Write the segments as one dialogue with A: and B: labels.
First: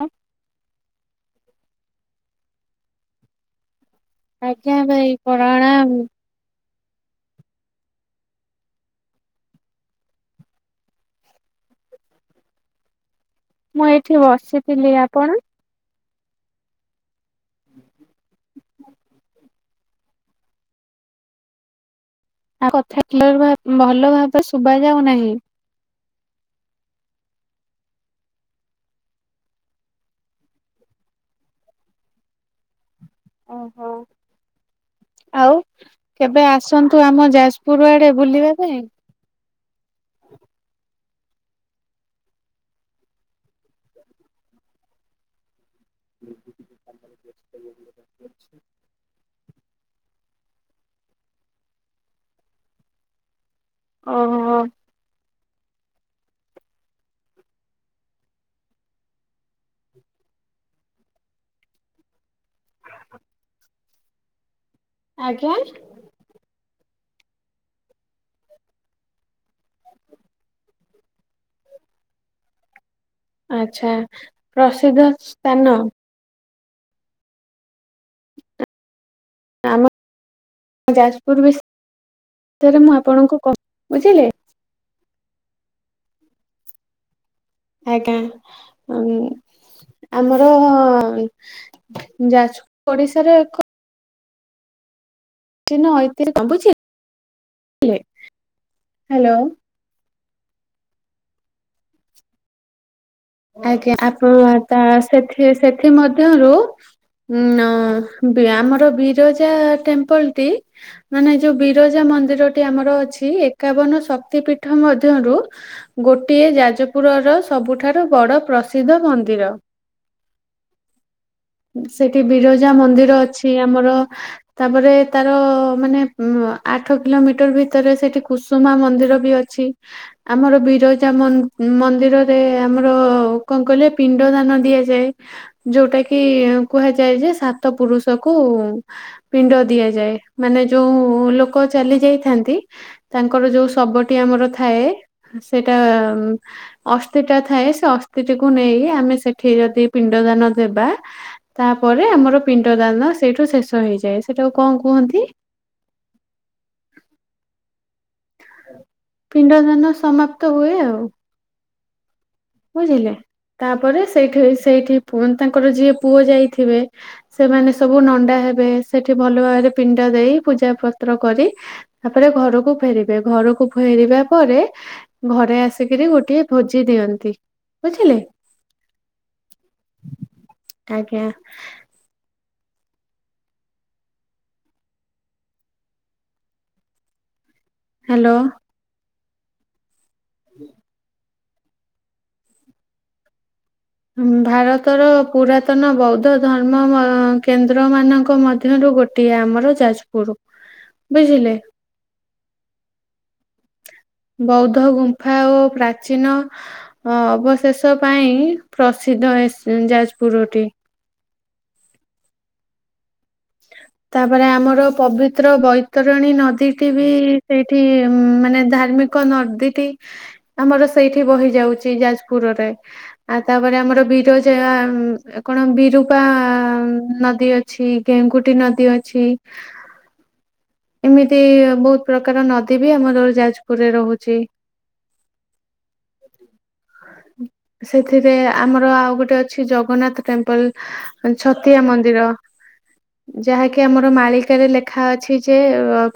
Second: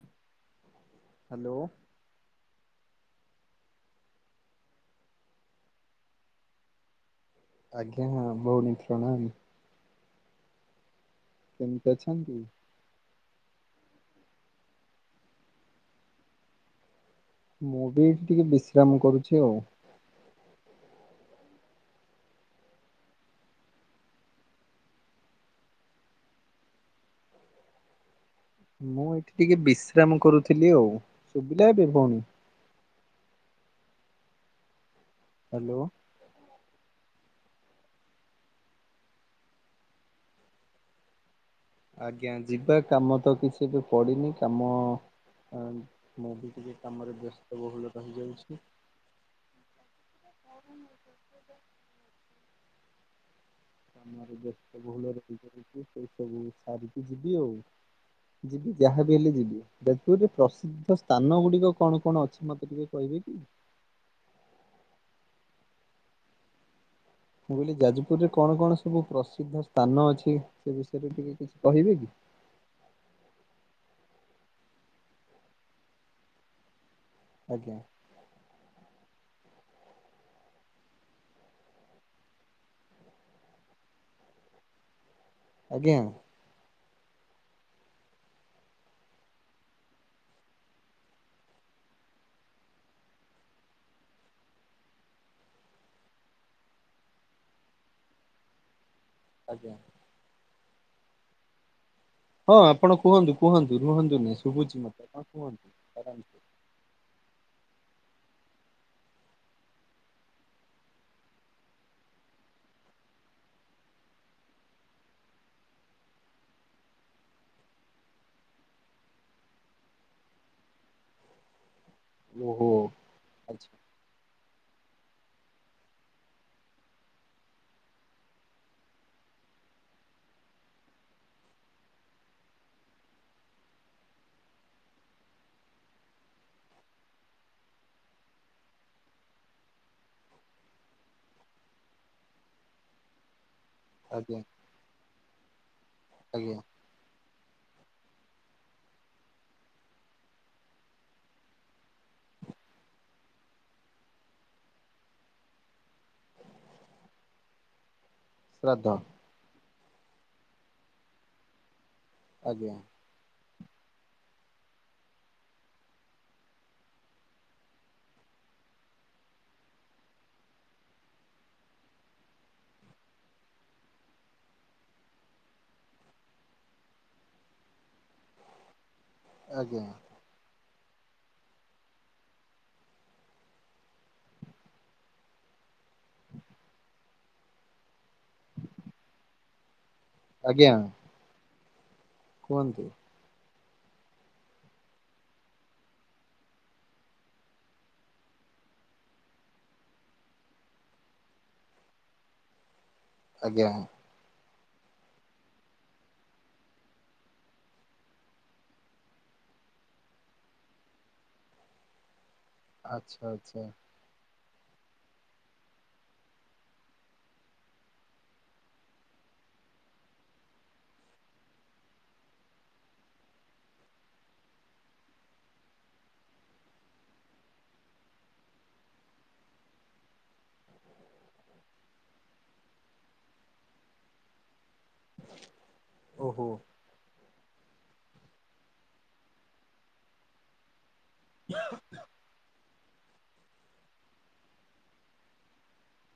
A: ହ
B: ହାଲୋ।
A: ଆଜ୍ଞା ଭାଇ ପ୍ରଣାମ।
B: ଆଜ୍ଞା ହଁ ଭଉଣି ପ୍ରଣାମ। କେମିତି ଅଛନ୍ତି?
A: ମୁଁ ଏଇଠି ବସିଥିଲି ଆପଣ?
B: ମୁଁ ବି ଟିକେ ବିଶ୍ରାମ କରୁଛି ଆଉ।
A: ଆପ କଥା କ୍ଲିଅର ଭାବେ ଭଲ ଭାବରେ ଶୁଭା ଯାଉ ନାହିଁ।
B: ମୁଁ ଏଠି ଟିକେ ବିଶ୍ରାମ କରୁଥିଲି ଆଉ ଶୁଭିଲା ଏବେ ଭଉଣୀ।
A: ଓହୋ ଆଉ।
B: ହ୍ୟାଲୋ।
A: କେବେ ଆସନ୍ତୁ ଆମ ଯାଜପୁର ଆଡେ ବୁଲିବା ପାଇଁ।
B: ଆଜ୍ଞା ଯିବା କାମ ତ କିଛି ଏବେ ପଡିନି କାମ ମୁଁ ବି ଟିକେ କାମରେ ବ୍ୟସ୍ତବହୁଳ ରହିଯାଉଛି। ହଉ। କାମରେ
A: ଓହୋ
B: ବ୍ୟସ୍ତ ବହୁଳରହିଯାଉଛଛି ସେଇ ସବୁ ସାରିକି ଯିବି ଆଉ। ଯିବି ଯାହାବି ହେଲେ ଯିବି ଯଜପୁରରେ ପ୍ରସିଦ୍ଧ ସ୍ଥାନ ଗୁଡିକ କଣ କଣ ଅଛି ମତେ ଟିକେ କଇବେ କି?
A: ଆଜ୍ଞା।
B: ମୁଁ କହିଲି ଯାଜପୁରରେ କଣ କଣ ସବୁ ପ୍ରସିଦ୍ଧ ସ୍ଥାନ ଅଛି ସେ ବିଷୟରେ ଟିକେ କିଛି କହିବେ କି?
A: ଆଚ୍ଛା ପ୍ରସିଦ୍ଧ ସ୍ଥାନ।
B: ଆଜ୍ଞା।
A: ଆମ ଯାଜପୁର ବିଶୟରେ ମୁଁ ଆପଣଙ୍କୁ କ ବୁଝିଲେ।
B: ଆଜ୍ଞା।
A: ଆଜ୍ଞା ଉଁ ଆମର ଯାଜ ଓଡିଶାର ଏକ ଚିହ୍ନ ଐତହାସିକ [unintelligible] ଲେ ହାଲୋ।
B: ଆଜ୍ଞା। ହଁ ଆପଣ କୁହନ୍ତୁ। କୁହନ୍ତୁ
A: ଆଜ୍ଞା
B: ରୁହନ୍ତୁନି
A: ଆପଣ
B: ଶୁଭୁଛି
A: ତା
B: ମତେ ଆପଣ
A: ସେଥି
B: କୁହନ୍ତୁ
A: ସେଥି
B: ଆରାମସେ
A: ମଧ୍ୟରୁ ଉଁ ଅ ଆମର ବିରଜା ଟେମ୍ପଲ ଟି ମାନେ ଏ ଯୋଉ ବିରଜା ମନ୍ଦିରଟି ଆମର ଅଛି ଏକାବନ ଶକ୍ତି ପୀଠ ମଧ୍ୟରୁ ଗୋଟିଏ ଯାଜପୁର ର ସବୁଠା ରୁ ବଡ଼ ପ୍ରସିଦ୍ଧ ମନ୍ଦିର। ସେଠି
B: ଓହୋ
A: ବିରଜା ମନ୍ଦିର ଅଛି
B: ଆଚ୍ଛା
A: ଆମର। ତାପରେ ତାର ମାନେ ଉଁ ଆଠ କିଲୋମିଟର ଭିତରେ ସେଇଠି କୁସୁମା ମନ୍ଦିର ବି ଅଛି। ଆମର ବିରଜା ମ ମନ୍ଦିରରେ ଆମର କଣ କହିଲେ ପିଣ୍ଡ ଦାନ ଦିଆଯାଏ। ଯୋଉଟା କି କୁହାଯାଏ ଯେ ସାତ ପୁରୁଷ କୁ ପିଣ୍ଡ ଦିଆଯାଏ ମାନେ ଯୋଉ ଲୋକ ଚାଲି ଯାଇଥାନ୍ତି। ତାଙ୍କର ଯୋଉ ଶବଟି
B: ଆଜ୍ଞା
A: ଆମର ଥାଏ ସେଇଟା ଉଁ
B: ଆଜ୍ଞା
A: ଅଷ୍ ଅସ୍ଥି ଟା ଥାଏ ସେ ଅସ୍ଥିଟିକୁ ନେଇକି ଆମେ ସେଠି ଯଦି ପିଣ୍ଡ ଦାନ ଦେବା। ତାପରେ ଆମର ପିଣ୍ଡ ଦାନ ସେଇଠୁ ଶେଷ ହେଇଯାଏ ସେଇଟାକୁ କଣ କୁହନ୍ତି?
B: [inaudible] ଶ୍ରାଦ୍ଧ।
A: ପିଣ୍ଡ ଦାନ ସମାପ୍ତ ହୁଏ ଆଉ।
B: ଆଜ୍ଞା
A: ବୁଝିଲେ ତାପରେ ସେଇଠି ସେଇଠି ପୁ ତାଙ୍କର ଯିଏ ପୁଅ ଯାଇଥିବେ। ସେମାନେ ସବୁ ନଣ୍ଡା ହେବେ ସେଠି ଭଲ ଭାବରେ ପିଣ୍ଡ ଦେଇ ପୂଜା ପତ୍ର କରି ତାପରେ ଘରକୁ ଫେରିବେ ଘରକୁ ଫେରିବା ପରେ। ଘରେ ଆସିକିରି ଗୋଟିଏ ଭୋଜି ଦିଅନ୍ତି। ବୁଝିଲେ।
B: ଆଜ୍ଞା।
A: ଆଜ୍ଞା।
B: [inaudible]
A: ହ୍ୟାଲୋ।
B: ଆଜ୍ଞା କୁହନ୍ତୁ।
A: ଉଁ ଭାରତର ପୁରାତନ ବୌଦ୍ଧ ଧର୍ମ ମ କେନ୍ଦ୍ର ମାନଙ୍କ ମଧ୍ୟରୁ ଗୋ ଗୋଟିଏ ଆମର ଯାଜପୁର ବୁଝିଲେ।
B: ଆଜ୍ଞା।
A: ବୌଦ୍ଧ ଗୁମ୍ଫା ଓ ପ୍ରାଚୀନ ଅ ଅବଶେଷ ପାଇଁ ପ୍ରସିଦ୍ଧ ଏ ସ ଯାଜପୁରଟି।
B: ଆଚ୍ଛା ଆଚ୍ଛା।
A: ତାପରେ ଆମର ପବିତ୍ର ବୈତରଣୀ ନଦୀଟି ବି ସେଇଠି ଉଁ ମାନେ ଧାର୍ମି କ ନଦୀଟି ଆମର ସେଇଠି ବହି ଯାଉଛି ଯାଜପୁରରେ। ଆଉ ତାପରେ ଆମର ବିରଜା ଉଁ କଣ ବିରୁପା ନଦୀ ଅଛି। ଗେଙ୍ଗୁଟି ନଦୀ ଅଛି। ଏମିତି ବହୁତ ପ୍ରକାର ନଦୀ ବି ଆମର ଯାଜପୁରରେ ରହୁଛି।
B: ଓହୋ।
A: ସେଥିରେ ଆମର ଆଉ ଗୋଟେ ଅଛି ଜଗନ୍ନାଥ ଟେମ୍ପଲ। ଛତିଆ ମନ୍ଦିର। ଯାହାକି ଆମର ମାଳିକାରେ ଲେଖାଅଛି ଯେ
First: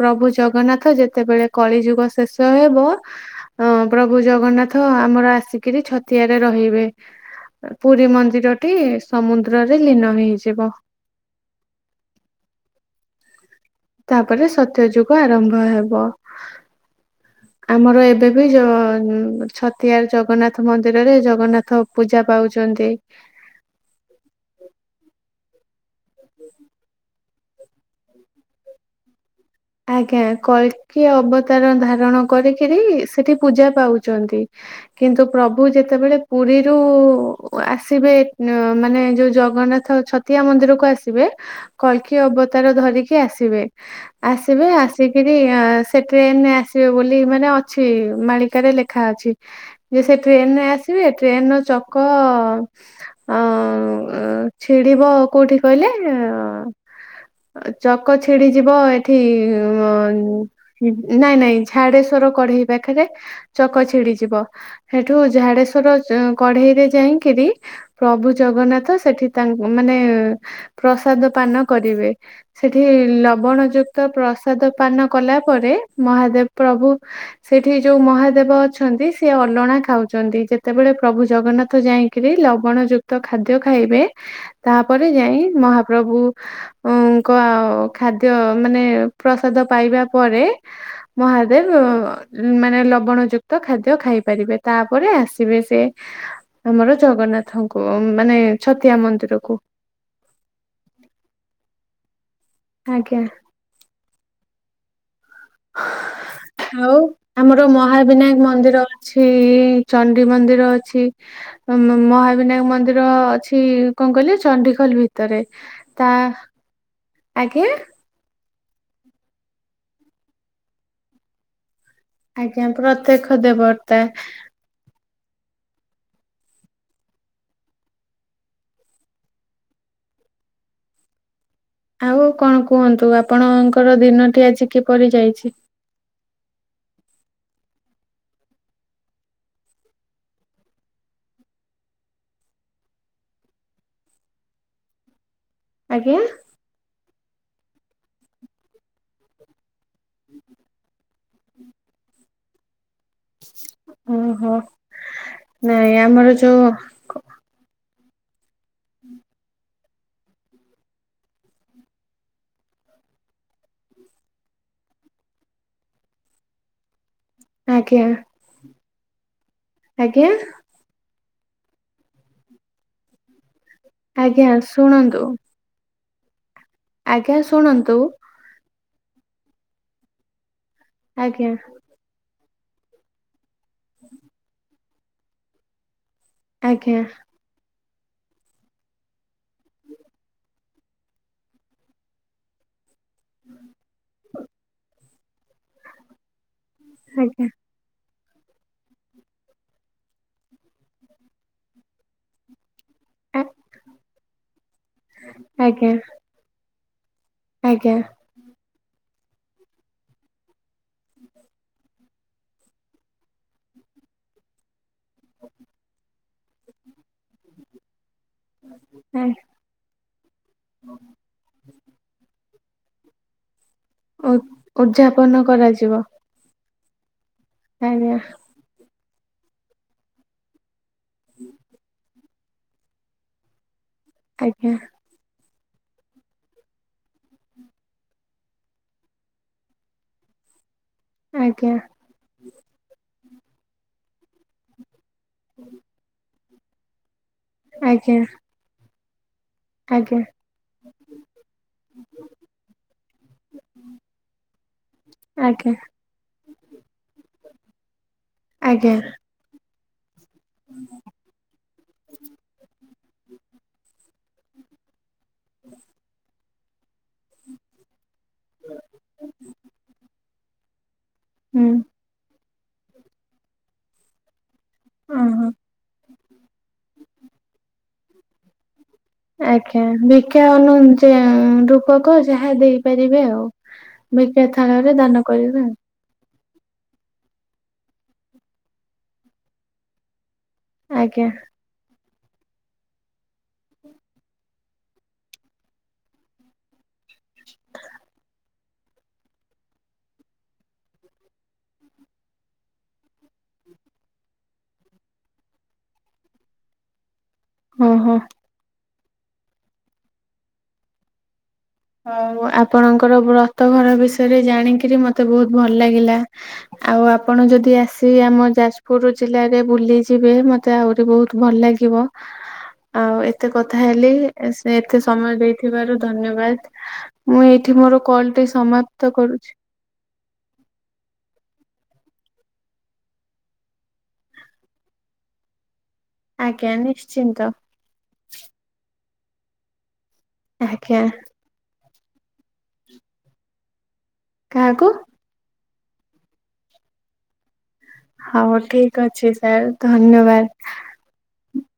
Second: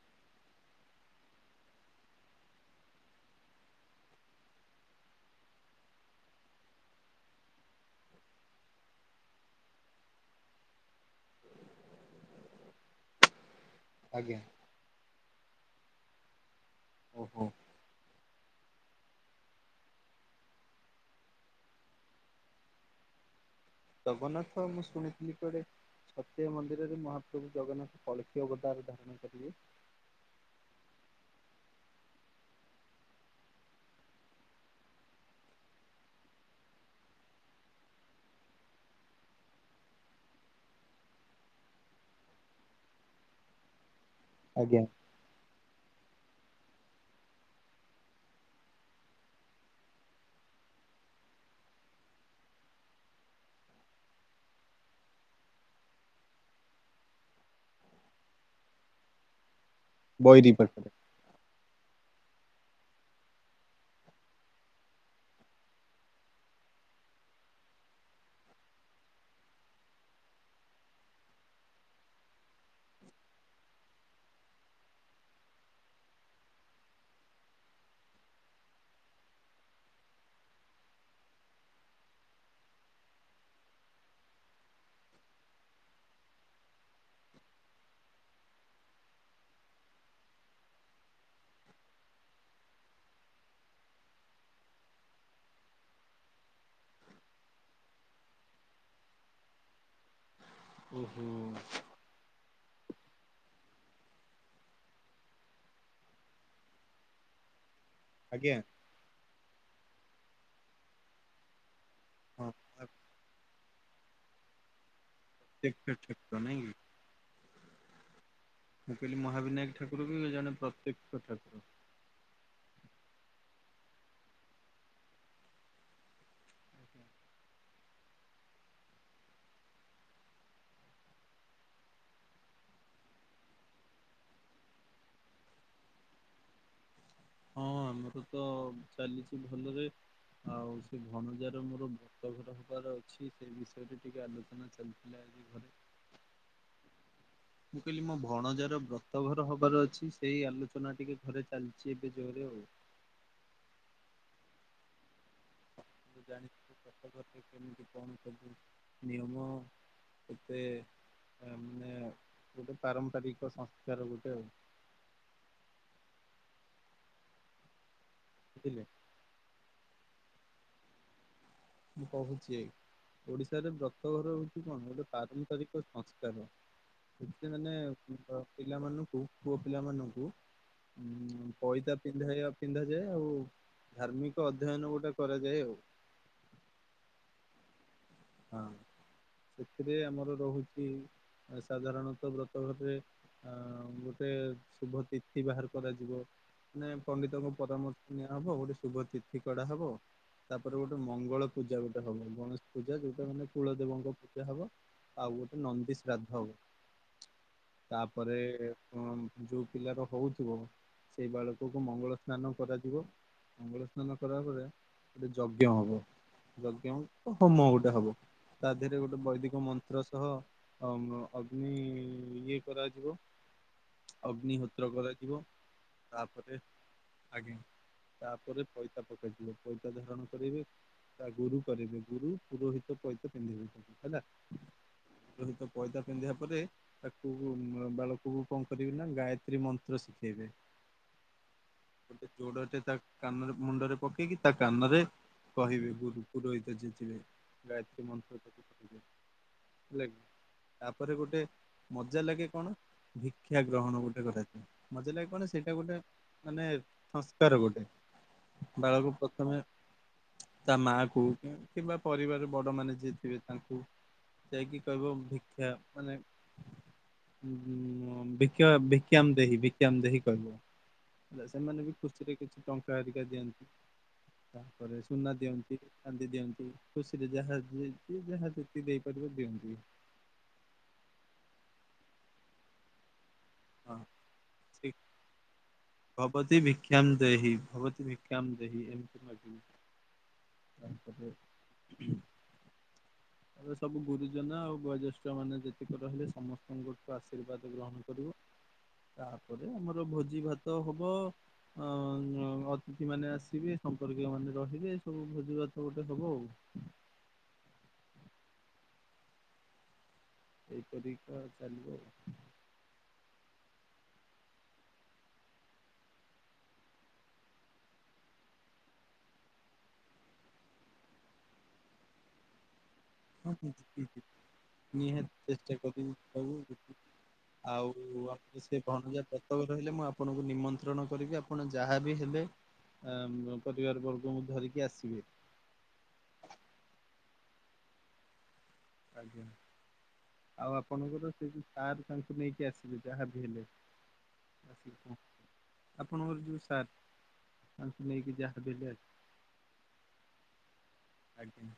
A: ପ୍ରଭୁ ଜଗନ୍ନାଥ ଯେତେବେଳେ କଳିଯୁଗ ଶେଷ ହେବ ଅ ପ୍ରଭୁ ଜଗନ୍ନାଥ ଆମର ଆସିକି ରି ଛତିଆରେ ରହିବେ। ପୁରୀ ମନ୍ଦିରଟି ସମୁଦ୍ରରେ ଲୀନ ହେଇଯିବ।
B: ଆଜ୍ଞା
A: ତାପରେ ସତ୍ୟଯୁଗ ଆରମ୍ଭ ହେବ।
B: ଓହୋ।
A: ଆମର ଏବେ ବି ଯୋ ଛତିଆର ଜଗନ୍ନାଥ ମନ୍ଦିରରେ ଜଗନ୍ନାଥ ପୂଜା ପାଉଛନ୍ତି।
B: ଜଗନ୍ନାଥ ମୁଁ ଶୁଣିଥିଲି କୁଆଡେ ସତ୍ୟ ମନ୍ଦିରରେ ମହାପ୍ରଭୁ ଜଗନ୍ନାଥ କଳ୍କୀ ଅବତାର ଧାରଣ କରିବେ।
A: ଆଜ୍ଞା କଳ୍କି ଅବତାର ଧାରଣ କରିକିରି ସେଠି ପୂଜା ପାଉଛନ୍ତି। କିନ୍ତୁ ପ୍ରଭୁ ଯେତେବେଳେ ପୁରୀରୁ ଆସିବେ ମାନେ ଯୋଉ ଜଗନ୍ନାଥ ଛତିଆ ମନ୍ଦିରକୁ ଆସିବେ କଳ୍କି ଅବତାର ଧରିକି ଆସିବେ। ଆସିବେ
B: ଆଜ୍ଞା
A: ଆସି କିରି ସେ ଟ୍ରେନରେ ଆସିବେ ବୋଲି ମାନେ ଅଛି ମାଳିକାରେ ଲେଖା ଅଛି। ଯେ ସେ ଟ୍ରେନରେ ଆସିବେ ଟ୍ରେନର ଚକ ଅ ଛିଡିବ କୋଉଠି କହିଲେ? ଚକ ଛିଡି ଯିବ ଏଠି
B: ବୈରୀ ପାଖରେ
A: ନାଇଁ ନାଇଁ ଝାଡେଶ୍ଵର କଢେଇ ପାଖରେ ଚକ ଛିଡିଯିବ। ହେଠୁ ଝାଡେଶ୍ଵର କଢେଇ ରେ ଯାଇକିରି ପ୍ରଭୁ ଜଗନ୍ନାଥ ସେଠି ତା ମାନେ ପ୍ରସାଦ ପାନ କରିବେ। ସେଠି ଲବଣ ଯୁକ୍ତ ପ୍ରସାଦ ପାନ କଲା ପରେ ମହାଦେବ ପ୍ରଭୁ ସେଠି ଯୋଉ ମହାଦେବ ଅଛନ୍ତି ସେ ଅଲଣା ଖାଉଛନ୍ତି ଯେତେବେଳେ ପ୍ରଭୁ ଜଗନ୍ନାଥ ଯାଇ ଖିରି ଲବଣ ଯୁକ୍ତ ଖାଦ୍ୟ ଖାଇବେ। ତାପରେ ଯାଇ ମହାପ୍ରଭୁଙ୍କ ଖାଦ୍ୟ ମାନେ ପ୍ରସାଦ ପାଇବା ପରେ ମହାଦେବ ମାନେ ଲବଣ ଯୁକ୍ତ ଖାଦ୍ୟ ଖାଇପାରିବେ ତାପରେ ଆସିବେ ସେ। ଆମର ଜଗନ୍ନାଥଙ୍କୁ ମାନେ ଛତିଆ ମନ୍ଦିରକୁ।
B: ଓ ହୋ।
A: ଆଜ୍ଞା। ଆଉ ଆମର ମହାବିନାୟକ
B: ଆଜ୍ଞା
A: ମନ୍ଦିର ଅଛି ଚଣ୍ଡୀ ମନ୍ଦିର ଅଛି ମହାବିନାୟକ
B: ହଁ
A: ମନ୍ଦିର ଅଛି‌। କଣ କହିଲେ ଚଣ୍ଡିଖୋଲ ଭିତରେ।
B: ପ୍ରତ୍ୟକ୍ଷ
A: ତା
B: ଠାକୁର ନାଇଁ କି
A: ଆଜ୍ଞା।
B: ମୁଁ କହିଲି ମହାବିନାୟକ ଠାକୁର ବି ଜଣେ ପ୍ରତ୍ୟକ୍ଷ ଠାକୁର।
A: ଆଜ୍ଞା ପ୍ରତ୍ୟକ୍ଷ ଦେବତା। ଆଉ କଣ କୁହନ୍ତୁ ଆପଣଙ୍କର ଦିନଟି ଆଜି କିପରି ଯାଇଛି?
B: ହଁ ଆମର ତ ଚାଲିଛି ଭଲରେ ଆଉ ସେ ଭଣଜାର ମୋର [unintelligible] [unintelligible] ଅଛି ସେ ବିଷୟରେ ଟିକେ ଆଲୋଚନା ଚାଲିଥିଲା ଆଜି ଘରେ।
A: ଆଜ୍ଞା?
B: ମୁଁ କହିଲି ମୋ ଭଣଜାର ବ୍ରତଘର ହବାର ଅଛି ସେହି ଆଲୋଚନା ଟିକେ ଘରେ ଚାଲିଚି ଏବେ ଜୋରେ ଆଉ।
A: ଓହୋ ନାଇଁ ଆମର ଯୋଉ
B: ଜାଣିଥିବୁ ବ୍ରତଘରରେ କେମିତି କଣ ସବୁ ନିୟମ? ଏବେ ମାନେ ଗୋଟେ ପାରମ୍ପରିକ ସଂସ୍କାର ଗୋଟେ ଆଉ।
A: ଆଜ୍ଞା।
B: ବୁଝିଲେ।
A: ଆଜ୍ଞା।
B: ମୁଁ କହୁଛି ଓଡିଶାରେ ବ୍ରତଘର
A: ଆଜ୍ଞା
B: ହଉଛି କଣ ଗୋଟେ
A: ଶୁଣନ୍ତୁ
B: ପାର ପରିକ ସଂସ୍କାର
A: ଆଜ୍ଞା
B: ସେଥିରେ ମାନେ
A: ଶୁଣନ୍ତୁ
B: ପିଲାମାନଙ୍କୁ ପୁଅ ପିଲାମାନଙ୍କୁ
A: ଆଜ୍ଞା
B: ଉଁ ପଇତା ପିନ୍ଧାଇବା ପିନ୍ଧାଯାଏ ଆଉ ଧାର୍ମିକ ଅଧ୍ୟୟନ ଗୋଟେ କରାଯାଏ ଆଉ।
A: ଆଜ୍ଞା।
B: ହଁ ସେଥିରେ ଆମର ରହୁଛି ସାଧାରଣତଃ ବ୍ରତ ଘରରେ ଅ ଗୋଟେ ଶୁଭ ତିର୍ଥି ବାହାର କରାଯିବ ମାନେ
A: ଆଜ୍ଞା
B: ପଣ୍ଡିତଙ୍କ ପରାମର୍ଶ ଆ ହବ ଗୋଟେ ଶୁଭ ତିଥି କଢ଼ା ହବ ତାପରେ ଗୋଟେ ମଙ୍ଗଳ ପୂଜା ଗୋଟେ ହବ ଗଣେଶ୍ ପୂଜା ଯୋଉଟା
A: ଆ
B: ମାନେ କୁଳଦେବଙ୍କ ପୂଜା ହବ ଆଉ ଗୋଟେ
A: ଆଜ୍ଞା
B: ନନ୍ଦି ଶ୍ରାଦ୍ଧ ହବ।
A: ଆଜ୍ଞା।
B: ପରେ ଯଉ ପିଲାର ହଉଥିବ ସେଇ ବାଳକକୁ ମଙ୍ଗଳ ସ୍ନାନ କରାଯିବ ମଙ୍ଗଳ ସ୍ନାନ କଲା ପରେ ଗୋଟେ ଯଜ୍ଞ ହବ। ଯଜ୍ଞ ହେବ ହୋମ ଗୋଟେ ହବ ତା ଦେହରେ ଗୋଟେ
A: ଆ
B: ବୈଦିକ ମନ୍ତ୍ର ତହ ଅଗ୍ନି ଇଏ କରାଯିବ।
A: ଉ
B: ଅଗ୍ନିହୋତ୍ର କରାଯିବ
A: ଉଦ୍ଯାପନ କରାଯିବ
B: ତା ପରେ ଆଜ୍ଞା
A: ଆଜ୍ଞା
B: ତାପରେ ପଇତା ପକେଯିବ ପଇତା ଧାରଣ କରିବେ। ତା ଗୁରୁ କରିବେ ଗୁରୁ ପୁରୋହିତ ପଇତା ପିନ୍ଧିବେ ହେଲା।
A: ଆଜ୍ଞା
B: ପୁରୋହିତ ପଇତା ପିନ୍ଧିବା ପରେ। ତାକୁ ବାଳକକୁ କଣ କରିବେ ନା ଗାୟତ୍ରୀ ମନ୍ତ୍ର ଶିଖେଇବେ।
A: ଆଜ୍ଞା।
B: ଗୋଟେ ଯୋଡ଼ଟେ ତା କାନରେ ମୁଣ୍ଡରେ ପକେଇକି ତା କାନରେ କହିବେ ଗୁରୁ ପୁରୋହିତ ଯିଏଥିଲେ ଗାୟତ୍ରୀ
A: ଆଜ୍ଞା
B: ମନ୍ତ୍ର ଜପ [inaudible]
A: ଆଜ୍ଞା।
B: ତାପରେ ଗୋଟେ। ମଜା ଲାଗେ କଣ ଭିକ୍ଷା ଗ୍ରହଣ ଗୋଟେ କରାଯଏ ମଜା ଲାଗେ କଣେ
A: ଆଜ୍ଞା
B: ସେଇଟା ଗୋଟେ ମାନେ ସଂସ୍କାର ଗୋଟେ
A: ଆଜ୍ଞା
B: ବାଳକକୁ ପ୍ରଥମେ ତା ମା କୁ କିମ୍ବା ପରିବାର ରେ ବଡ଼ ମାନେ ଯିଏ ଥିବେ ତାଙ୍କୁ ଯାଇକି କହିବ ଭିକ୍ଷା ମାନେ ଭିକ୍ଷା ଭିକ୍ଷାମ୍ଦେହି ଭିକ୍ଷାମ୍ଦେହି କହିବ। ହେଲା
A: ହୁଁ
B: ସେମାନେ ବି ଖୁସିରେ କିଛି ଟଙ୍କା ହେରିକା ଦିଅନ୍ତି ତାପରେ ସୁନା
A: ଓହୋ
B: ଦିଅନ୍ତି। [inaudible] ଦି ଦିଅନ୍ତି ଖୁସିରେ ଯାହା ଯିଏ ଯାହା ଦେଇ ପାରିବ
A: ଆଜ୍ଞା ଭିକ୍ଷ୍ୟା ଅନୁ ରୂପକ ଯାହା ଦେଇପାରିବେ ଆଉ।
B: ହଁ
A: ଭିକ୍ଷା ଥାଳରେ ଦାନ କରିବେ ଆଉ
B: ଭବତି ଭିଷାମ୍ଦେହି ଭବତି ଭିକ୍ଷାମ୍ଦେହି ଏମତି ମାଗିବେ
A: ଆଜ୍ଞା
B: ତାପରେ ଉଁ ହୁଁ ତାପରେ ସବୁ ଗୁରୁଜନ ଆଉ ଗୁଆଜ୍ୟେଷ୍ଠ ମାନେ ଯେତିକି ରହିଲେ ସମସ୍ତଙ୍କୁ ଗୋଟେ ଆଶୀର୍ବାଦ ଗ୍ରହଣ କରିବ ତାପରେ ଆମର ଭୋଜି ଭାତ ହବ। ଅଁ ଅତିଥି ମାନେ ଆସିବେ ସମ୍ପର୍କୀୟ ମାନେ ରହିବେ ସବୁ ଭୋଜିଭାତ ଗୋଟେ ହବ ଆଉ।
A: ହୁଁ ହୁଁ।
B: ଏଇପରିିକା ଚାଲିବ ଆଉ
A: ହଉ ଆପଣଙ୍କର ବ୍ରତ ଘର ବିଷୟରେ ଜାଣିକିରି ମତେ ବହୁତ୍ ଭଲ ଲାଗିଲା। ଆଉ ଆପଣ ଯଦି ଆସି ଆମ ଯାଜପୁରୁ ଜିଲ୍ଲାରେ ବୁଲିଯିବେ ମତେ ମତେ ଆହୁରି ବହୁତ୍ ଭଲ ଲାଗିବ। ଆଉ ଏତେ
B: ହଁ
A: କଥା ହେଲି ସେ ଏତେ
B: ନିହାତି
A: ସମୟ
B: ଚେଷ୍ଟା
A: ଦେଇଥିବାରୁ
B: କରିବି
A: ଧନ୍ୟବାଦ୍।
B: ଯିବାକୁ।
A: ମୁଁ ଏଇଠି
B: ଆଉ
A: ମୋର କଲ୍ ଟି
B: ଆପଣ ସେ
A: ସମାପ୍ତ
B: ଭଣଜା
A: କରୁଛି।
B: ବ୍ରତଘର ରହିଲେ ମୁଁ ଆପଣଙ୍କୁ ନିମନ୍ତ୍ରଣ କରିବି ଆପଣ ଯାହାବି ହେଲେ। ଆଁ ପରିବାର ବର୍ଗଙ୍କୁ ଧରିକି ଆସିବେ।
A: ଆଜ୍ଞା ନିଶ୍ଚିନ୍ତ।
B: ଆଜ୍ଞା ଆଉ
A: ଆଜ୍ଞା
B: ଆପଣଙ୍କର ସେ କିଛି ସାର୍ ତାଙ୍କୁ ନେଇକି ଆସିବେ ଯାହାବି ହେଲେ
A: କାହାକୁ
B: ଆସିବି କ [inaudible] ଆପଣଙ୍କର ଯୋଉ ସାର୍। ତାଙ୍କୁ ନେଇକି
A: ହଉ
B: ଯାହାବି ହେଲେ
A: ଠିକ୍ ଅଛି ସାର୍ ଧନ୍ୟବାଦ୍
B: ଆଜ୍ଞା।